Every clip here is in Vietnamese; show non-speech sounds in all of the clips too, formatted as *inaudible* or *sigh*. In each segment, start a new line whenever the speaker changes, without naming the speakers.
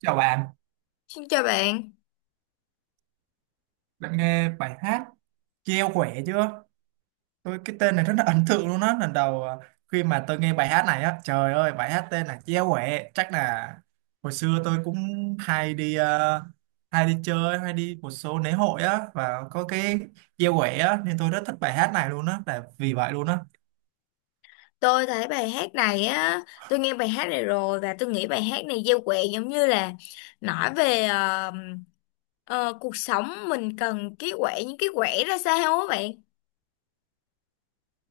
Chào bạn,
Xin chào bạn.
bạn nghe bài hát Treo khỏe chưa? Tôi cái tên này rất là *laughs* ấn tượng luôn á. Lần đầu khi mà tôi nghe bài hát này á, trời ơi bài hát tên là Treo khỏe. Chắc là hồi xưa tôi cũng hay đi hay đi chơi, hay đi một số lễ hội á và có cái Treo khỏe á nên tôi rất thích bài hát này luôn á, là vì vậy luôn á.
Tôi thấy bài hát này á, tôi nghe bài hát này rồi và tôi nghĩ bài hát này gieo quẹ giống như là nói về cuộc sống mình cần cái quẹ, những cái quẹ ra sao á bạn.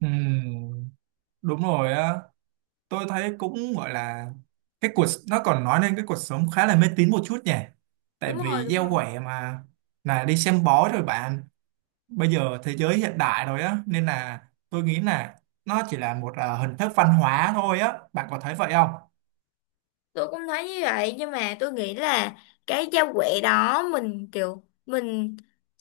Ừm, Đúng rồi á. Tôi thấy cũng gọi là cái cuộc nó còn nói lên cái cuộc sống khá là mê tín một chút nhỉ, tại
Đúng rồi,
vì
đúng
gieo
rồi.
quẻ mà là đi xem bói rồi bạn. Bây giờ thế giới hiện đại rồi á, nên là tôi nghĩ là nó chỉ là một hình thức văn hóa thôi á, bạn có thấy vậy không?
Tôi cũng thấy như vậy, nhưng mà tôi nghĩ là cái giao quẹ đó mình kiểu mình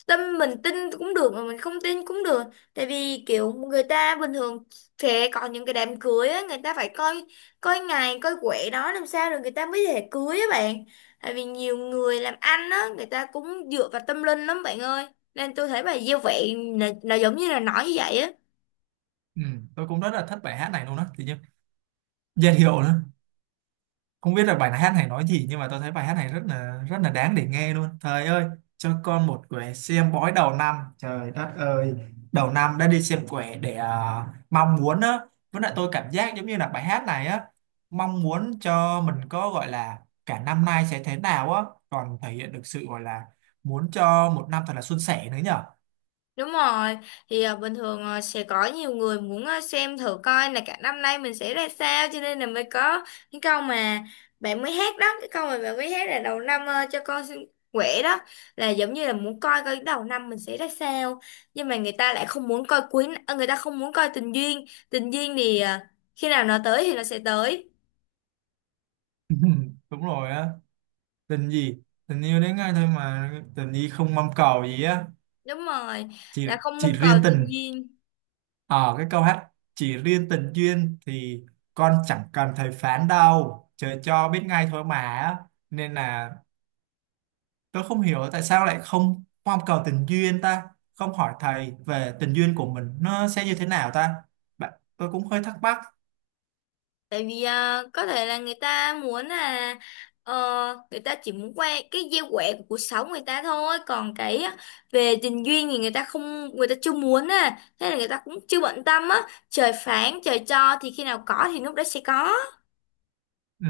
tâm, mình tin cũng được mà mình không tin cũng được. Tại vì kiểu người ta bình thường sẽ còn những cái đám cưới á, người ta phải coi coi ngày, coi quẹ đó làm sao rồi người ta mới thể cưới á bạn. Tại vì nhiều người làm ăn á, người ta cũng dựa vào tâm linh lắm bạn ơi, nên tôi thấy bài giao quẹ là giống như là nói như vậy á.
Ừ, tôi cũng rất là thích bài hát này luôn á, thì như dễ hiểu nữa, không biết là bài hát này nói gì nhưng mà tôi thấy bài hát này rất là đáng để nghe luôn. Trời ơi, cho con một quẻ xem bói đầu năm, trời đất ơi, đầu năm đã đi xem quẻ để mong muốn á. Với lại tôi cảm giác giống như là bài hát này á mong muốn cho mình có gọi là cả năm nay sẽ thế nào á, còn thể hiện được sự gọi là muốn cho một năm thật là suôn sẻ nữa nhở.
Đúng rồi, thì bình thường sẽ có nhiều người muốn xem thử coi là cả năm nay mình sẽ ra sao, cho nên là mới có cái câu mà bạn mới hát đó, cái câu mà bạn mới hát là đầu năm à, cho con xin quẻ đó, là giống như là muốn coi coi đầu năm mình sẽ ra sao. Nhưng mà người ta lại không muốn coi quý à, người ta không muốn coi tình duyên. Tình duyên thì khi nào nó tới thì nó sẽ tới.
*laughs* Đúng rồi á, tình gì, tình yêu đến ngay thôi mà, tình gì không mong cầu gì á.
Đúng rồi,
chỉ
là không
chỉ
mong cầu
riêng
tình
tình.
duyên.
Ờ, cái câu hát chỉ riêng tình duyên thì con chẳng cần thầy phán đâu, trời cho biết ngay thôi mà á. Nên là tôi không hiểu tại sao lại không mong cầu tình duyên ta, không hỏi thầy về tình duyên của mình nó sẽ như thế nào ta. Bạn, tôi cũng hơi thắc mắc.
Tại vì có thể là người ta muốn là ờ, người ta chỉ muốn quay cái gieo quẻ của cuộc sống người ta thôi, còn cái về tình duyên thì người ta chưa muốn à, thế là người ta cũng chưa bận tâm á. Trời phán trời cho, thì khi nào có thì lúc đó sẽ có.
Ừ,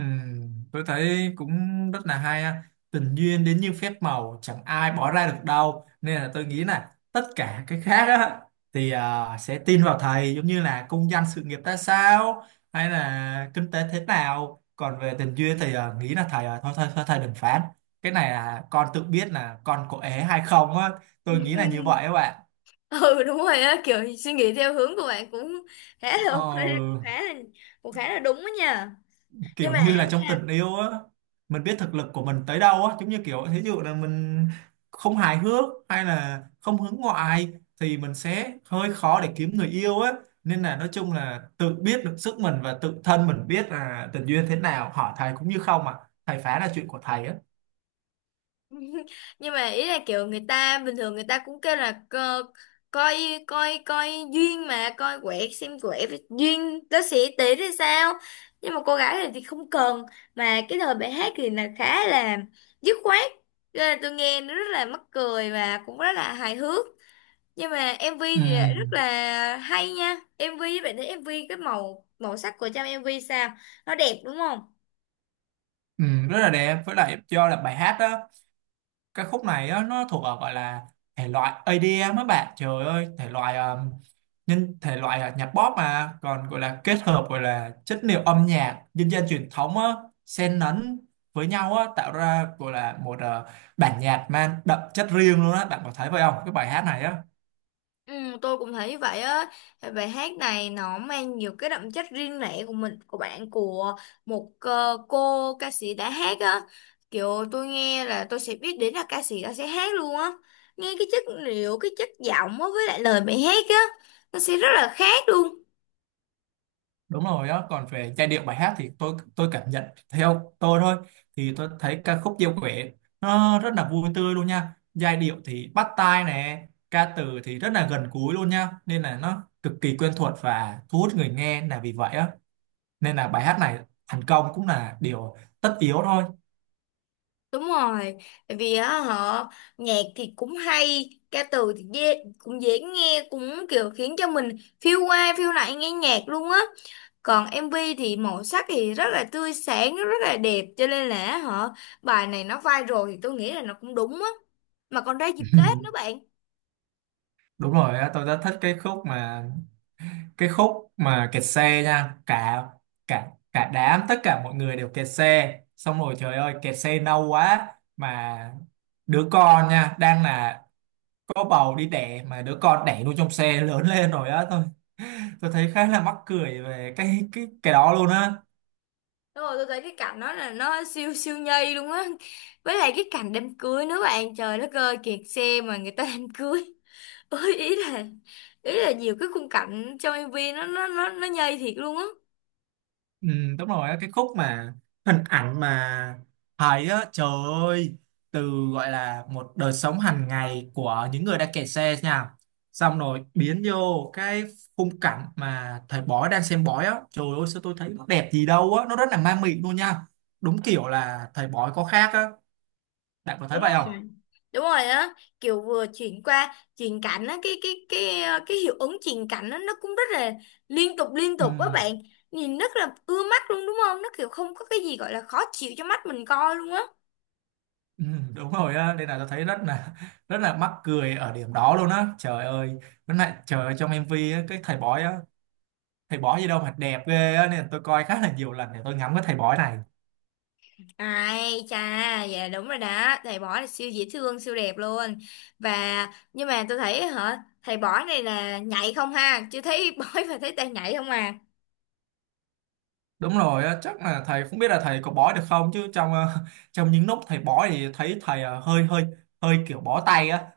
tôi thấy cũng rất là hay ha. Tình duyên đến như phép màu chẳng ai bỏ ra được đâu, nên là tôi nghĩ là tất cả cái khác á, sẽ tin vào thầy giống như là công danh sự nghiệp ra sao hay là kinh tế thế nào, còn về tình duyên thì nghĩ là thầy thôi, thôi thầy đừng phán, cái này là con tự biết là con có ế hay không á. Tôi nghĩ là như vậy các
*laughs*
bạn.
Ừ, đúng rồi á, kiểu suy nghĩ theo hướng của bạn cũng khá là ok, cũng
Ờ,
khá là, cũng khá là đúng đó nha. nhưng
kiểu
mà
như
á,
là trong tình yêu á, mình biết thực lực của mình tới đâu á, giống như kiểu thí dụ là mình không hài hước hay là không hướng ngoại thì mình sẽ hơi khó để kiếm người yêu á. Nên là nói chung là tự biết được sức mình và tự thân mình biết là tình duyên thế nào, hỏi thầy cũng như không à, thầy phá là chuyện của thầy á.
*laughs* nhưng mà ý là kiểu người ta bình thường người ta cũng kêu là co, coi coi coi duyên, mà coi quẻ xem quẻ với duyên nó sẽ tỷ thì sao. Nhưng mà cô gái này thì không cần, mà cái lời bài hát thì là khá là dứt khoát. Cho nên là tôi nghe nó rất là mắc cười và cũng rất là hài hước. Nhưng mà MV
ừ,
thì lại rất là hay nha. MV bạn thấy, MV cái màu màu sắc của trong MV sao, nó đẹp đúng không.
ừ, Rất là đẹp, với lại do là bài hát đó cái khúc này á, nó thuộc ở gọi là thể loại EDM á bạn, trời ơi thể loại nhân thể loại nhạc pop mà còn gọi là kết hợp gọi là chất liệu âm nhạc dân gian truyền thống á, xen lẫn với nhau á, tạo ra gọi là một bản nhạc mang đậm chất riêng luôn á, bạn có thấy vậy không cái bài hát này á?
Ừ, tôi cũng thấy vậy á. Bài hát này nó mang nhiều cái đậm chất riêng lẻ của mình, của bạn, của một cô ca sĩ đã hát á. Kiểu tôi nghe là tôi sẽ biết đến là ca sĩ đó sẽ hát luôn á. Nghe cái chất liệu, cái chất giọng á với lại lời bài hát á, nó sẽ rất là khác luôn.
Đúng rồi đó. Còn về giai điệu bài hát thì tôi cảm nhận theo tôi thôi, thì tôi thấy ca khúc Diêu Quẻ nó rất là vui tươi luôn nha, giai điệu thì bắt tai nè, ca từ thì rất là gần gũi luôn nha, nên là nó cực kỳ quen thuộc và thu hút người nghe là vì vậy á. Nên là bài hát này thành công cũng là điều tất yếu thôi.
Đúng rồi, tại vì á họ nhạc thì cũng hay, ca từ thì dễ, cũng dễ nghe, cũng kiểu khiến cho mình phiêu qua phiêu lại nghe nhạc luôn á. Còn MV thì màu sắc thì rất là tươi sáng, rất là đẹp, cho nên là họ bài này nó viral thì tôi nghĩ là nó cũng đúng á. Mà còn ra dịp Tết nữa
*laughs*
bạn.
Đúng rồi á, tôi rất thích cái khúc mà kẹt xe nha, cả cả cả đám, tất cả mọi người đều kẹt xe xong rồi, trời ơi kẹt xe lâu quá mà đứa con nha đang là có bầu đi đẻ mà đứa con đẻ luôn trong xe lớn lên rồi á, thôi tôi thấy khá là mắc cười về cái đó luôn á.
Đúng rồi, tôi thấy cái cảnh đó là nó siêu siêu nhây luôn á. Với lại cái cảnh đám cưới nữa bạn, trời đất ơi, kẹt xe mà người ta đám cưới. Ôi, ý là nhiều cái khung cảnh trong MV nó nhây thiệt luôn á.
Ừ, đúng rồi á, cái khúc mà hình ảnh mà thấy á, trời ơi, từ gọi là một đời sống hàng ngày của những người đang kẹt xe nha, xong rồi biến vô cái khung cảnh mà thầy bói đang xem bói á, trời ơi sao tôi thấy nó đẹp gì đâu á, nó rất là ma mị luôn nha, đúng kiểu là thầy bói có khác á, bạn có thấy
Đúng
vậy không?
rồi, đúng rồi á, kiểu vừa chuyển qua chuyển cảnh á, cái hiệu ứng chuyển cảnh á nó cũng rất là liên tục liên
ừ,
tục á bạn. Nhìn rất là ưa mắt luôn đúng không, nó kiểu không có cái gì gọi là khó chịu cho mắt mình coi luôn á.
ừ, Đúng rồi á, nên là tôi thấy rất là mắc cười ở điểm đó luôn á. Trời ơi, với lại trời ơi trong MV á, cái thầy bói á, thầy bói gì đâu mà đẹp ghê á, nên tôi coi khá là nhiều lần để tôi ngắm cái thầy bói này.
Ai chà, dạ đúng rồi đó, thầy bỏ là siêu dễ thương, siêu đẹp luôn. Và nhưng mà tôi thấy hả, thầy bỏ này là nhảy không ha, chưa thấy *laughs* bói và thấy tay nhảy không à.
Đúng rồi á, chắc là thầy không biết là thầy có bói được không chứ trong *laughs* trong những lúc thầy bói thì thấy thầy hơi hơi hơi kiểu bó tay á.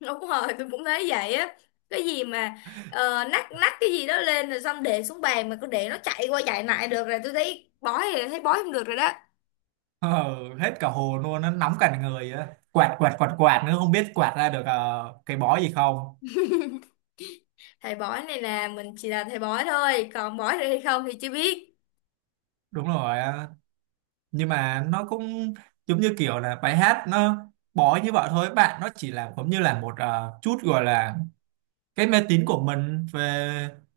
Đúng rồi, tôi cũng thấy vậy á. Cái gì mà nắt nắt cái gì đó lên rồi xong để xuống bàn mà cứ để nó chạy qua chạy lại được, rồi tôi thấy bói thì thấy bói không được rồi đó.
Ờ, hết cả hồn luôn, nó nóng cả người á, quạt quạt quạt quạt nữa không biết quạt ra được cái bói gì không.
Thầy bói này là mình chỉ là thầy bói thôi, còn bói được hay không thì chưa biết.
Đúng rồi á. Nhưng mà nó cũng giống như kiểu là bài hát nó bói như vậy thôi bạn, nó chỉ là giống như là một chút gọi là cái mê tín của mình về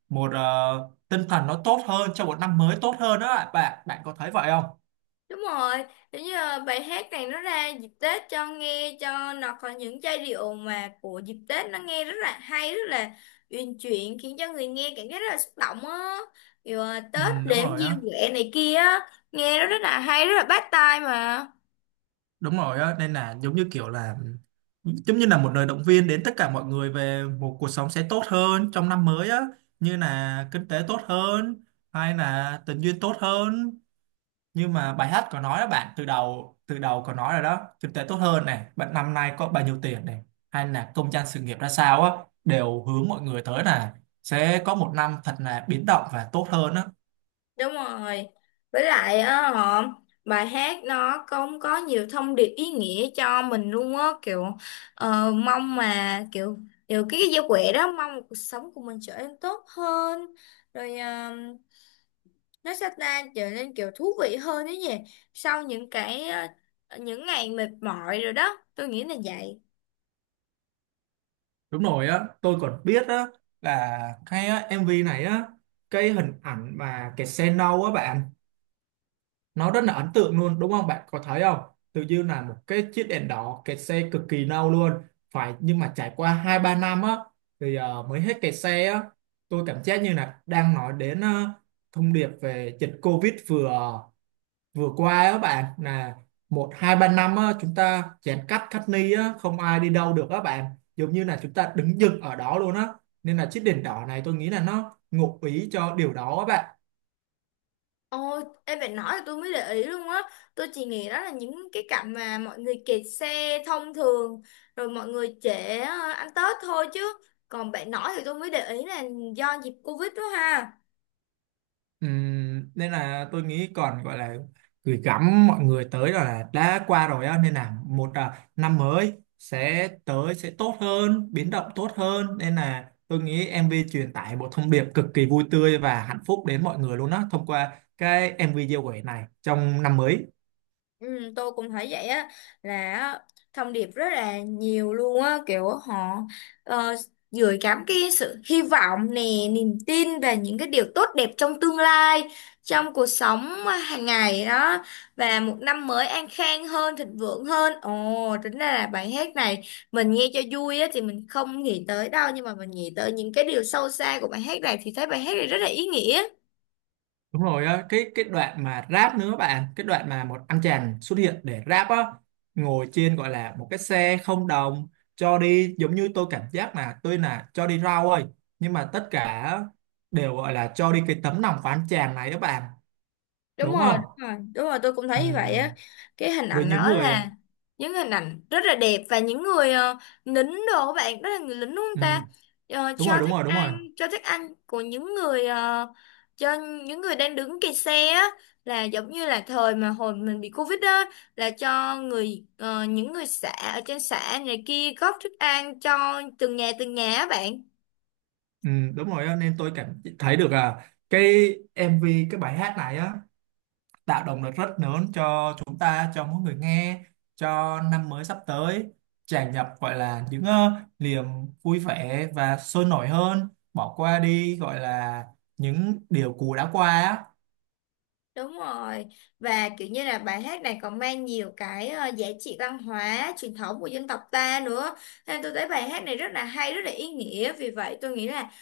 một tinh thần nó tốt hơn cho một năm mới tốt hơn đó ạ bạn, bạn có thấy vậy không?
Đúng rồi, giống như bài hát này nó ra dịp Tết cho nghe, cho nó có những giai điệu mà của dịp Tết nó nghe rất là hay, rất là uyển chuyển, khiến cho người nghe cảm giác rất là xúc động á. Kiểu ờ,
Ừ,
Tết
đúng
đếm
rồi á
diêu quẻ này kia á, nghe nó rất là hay, rất là bắt tai mà.
đúng rồi á, nên là giống như kiểu là giống như là một lời động viên đến tất cả mọi người về một cuộc sống sẽ tốt hơn trong năm mới á, như là kinh tế tốt hơn hay là tình duyên tốt hơn. Nhưng mà bài hát có nói đó bạn, từ đầu có nói rồi đó, kinh tế tốt hơn này bạn, năm nay có bao nhiêu tiền này, hay là công danh sự nghiệp ra sao á, đều hướng mọi người tới là sẽ có một năm thật là biến động và tốt hơn á.
Đúng rồi. Với lại á họ bài hát nó cũng có nhiều thông điệp ý nghĩa cho mình luôn á, kiểu mong mà kiểu kiểu cái giao quẹ đó mong cuộc sống của mình trở nên tốt hơn, rồi nó sẽ ta trở nên kiểu thú vị hơn đấy nhỉ, sau những cái những ngày mệt mỏi rồi đó, tôi nghĩ là vậy.
Đúng rồi á, tôi còn biết á là MV này á, cái hình ảnh mà cái xe nâu á bạn, nó rất là ấn tượng luôn đúng không, bạn có thấy không? Tự dưng là một cái chiếc đèn đỏ kẹt xe cực kỳ lâu luôn phải, nhưng mà trải qua hai ba năm á thì mới hết kẹt xe á. Tôi cảm giác như là đang nói đến thông điệp về dịch Covid vừa vừa qua á bạn, là một hai ba năm á chúng ta giãn cách cách ly á, không ai đi đâu được á bạn, giống như là chúng ta đứng dừng ở đó luôn á, nên là chiếc đèn đỏ này tôi nghĩ là nó ngụ ý cho điều đó á bạn.
Ồ, em phải nói là tôi mới để ý luôn á. Tôi chỉ nghĩ đó là những cái cảnh mà mọi người kẹt xe thông thường, rồi mọi người trễ ăn Tết thôi chứ. Còn bạn nói thì tôi mới để ý là do dịp Covid đó ha.
Nên là tôi nghĩ còn gọi là gửi gắm mọi người tới là đã qua rồi á, nên là một năm mới sẽ tới sẽ tốt hơn biến động tốt hơn, nên là tôi nghĩ MV truyền tải một thông điệp cực kỳ vui tươi và hạnh phúc đến mọi người luôn á thông qua cái MV giao quẻ này trong năm mới.
Ừ, tôi cũng thấy vậy á, là á, thông điệp rất là nhiều luôn á kiểu họ uh, gửi gắm cái sự hy vọng nè, niềm tin về những cái điều tốt đẹp trong tương lai, trong cuộc sống hàng ngày đó, và một năm mới an khang hơn, thịnh vượng hơn. Ồ, tính ra là bài hát này mình nghe cho vui á thì mình không nghĩ tới đâu, nhưng mà mình nghĩ tới những cái điều sâu xa của bài hát này thì thấy bài hát này rất là ý nghĩa.
Đúng rồi á, cái đoạn mà rap nữa bạn, cái đoạn mà một anh chàng xuất hiện để rap á, ngồi trên gọi là một cái xe không đồng, cho đi giống như tôi cảm giác là tôi là cho đi rau ơi, nhưng mà tất cả đều gọi là cho đi cái tấm lòng của anh chàng này đó bạn,
đúng
đúng
rồi
không?
đúng rồi đúng rồi tôi cũng thấy như vậy á.
Ừm,
Cái hình
với
ảnh
những
đó
người
là những hình ảnh rất là đẹp, và những người lính đồ các bạn đó là người lính đúng không ta.
ừm,
Ờ,
đúng rồi
cho
đúng
thức
rồi đúng rồi.
ăn, cho thức ăn của những người cho những người đang đứng kẹt xe á, là giống như là thời mà hồi mình bị Covid á, là cho người những người xã ở trên xã này kia góp thức ăn cho từng nhà á bạn.
Đúng rồi á, nên tôi cảm thấy được à, cái MV, cái bài hát này á tạo động lực rất lớn cho chúng ta, cho mỗi người nghe, cho năm mới sắp tới tràn ngập gọi là những niềm vui vẻ và sôi nổi hơn, bỏ qua đi gọi là những điều cũ đã qua á.
Đúng rồi, và kiểu như là bài hát này còn mang nhiều cái giá trị văn hóa truyền thống của dân tộc ta nữa, nên tôi thấy bài hát này rất là hay, rất là ý nghĩa. Vì vậy tôi nghĩ là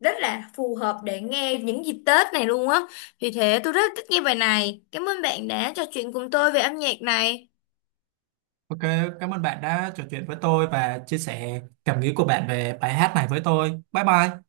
rất là phù hợp để nghe những dịp Tết này luôn á, vì thế tôi rất thích nghe bài này. Cảm ơn bạn đã trò chuyện cùng tôi về âm nhạc này.
Ok, cảm ơn bạn đã trò chuyện với tôi và chia sẻ cảm nghĩ của bạn về bài hát này với tôi. Bye bye.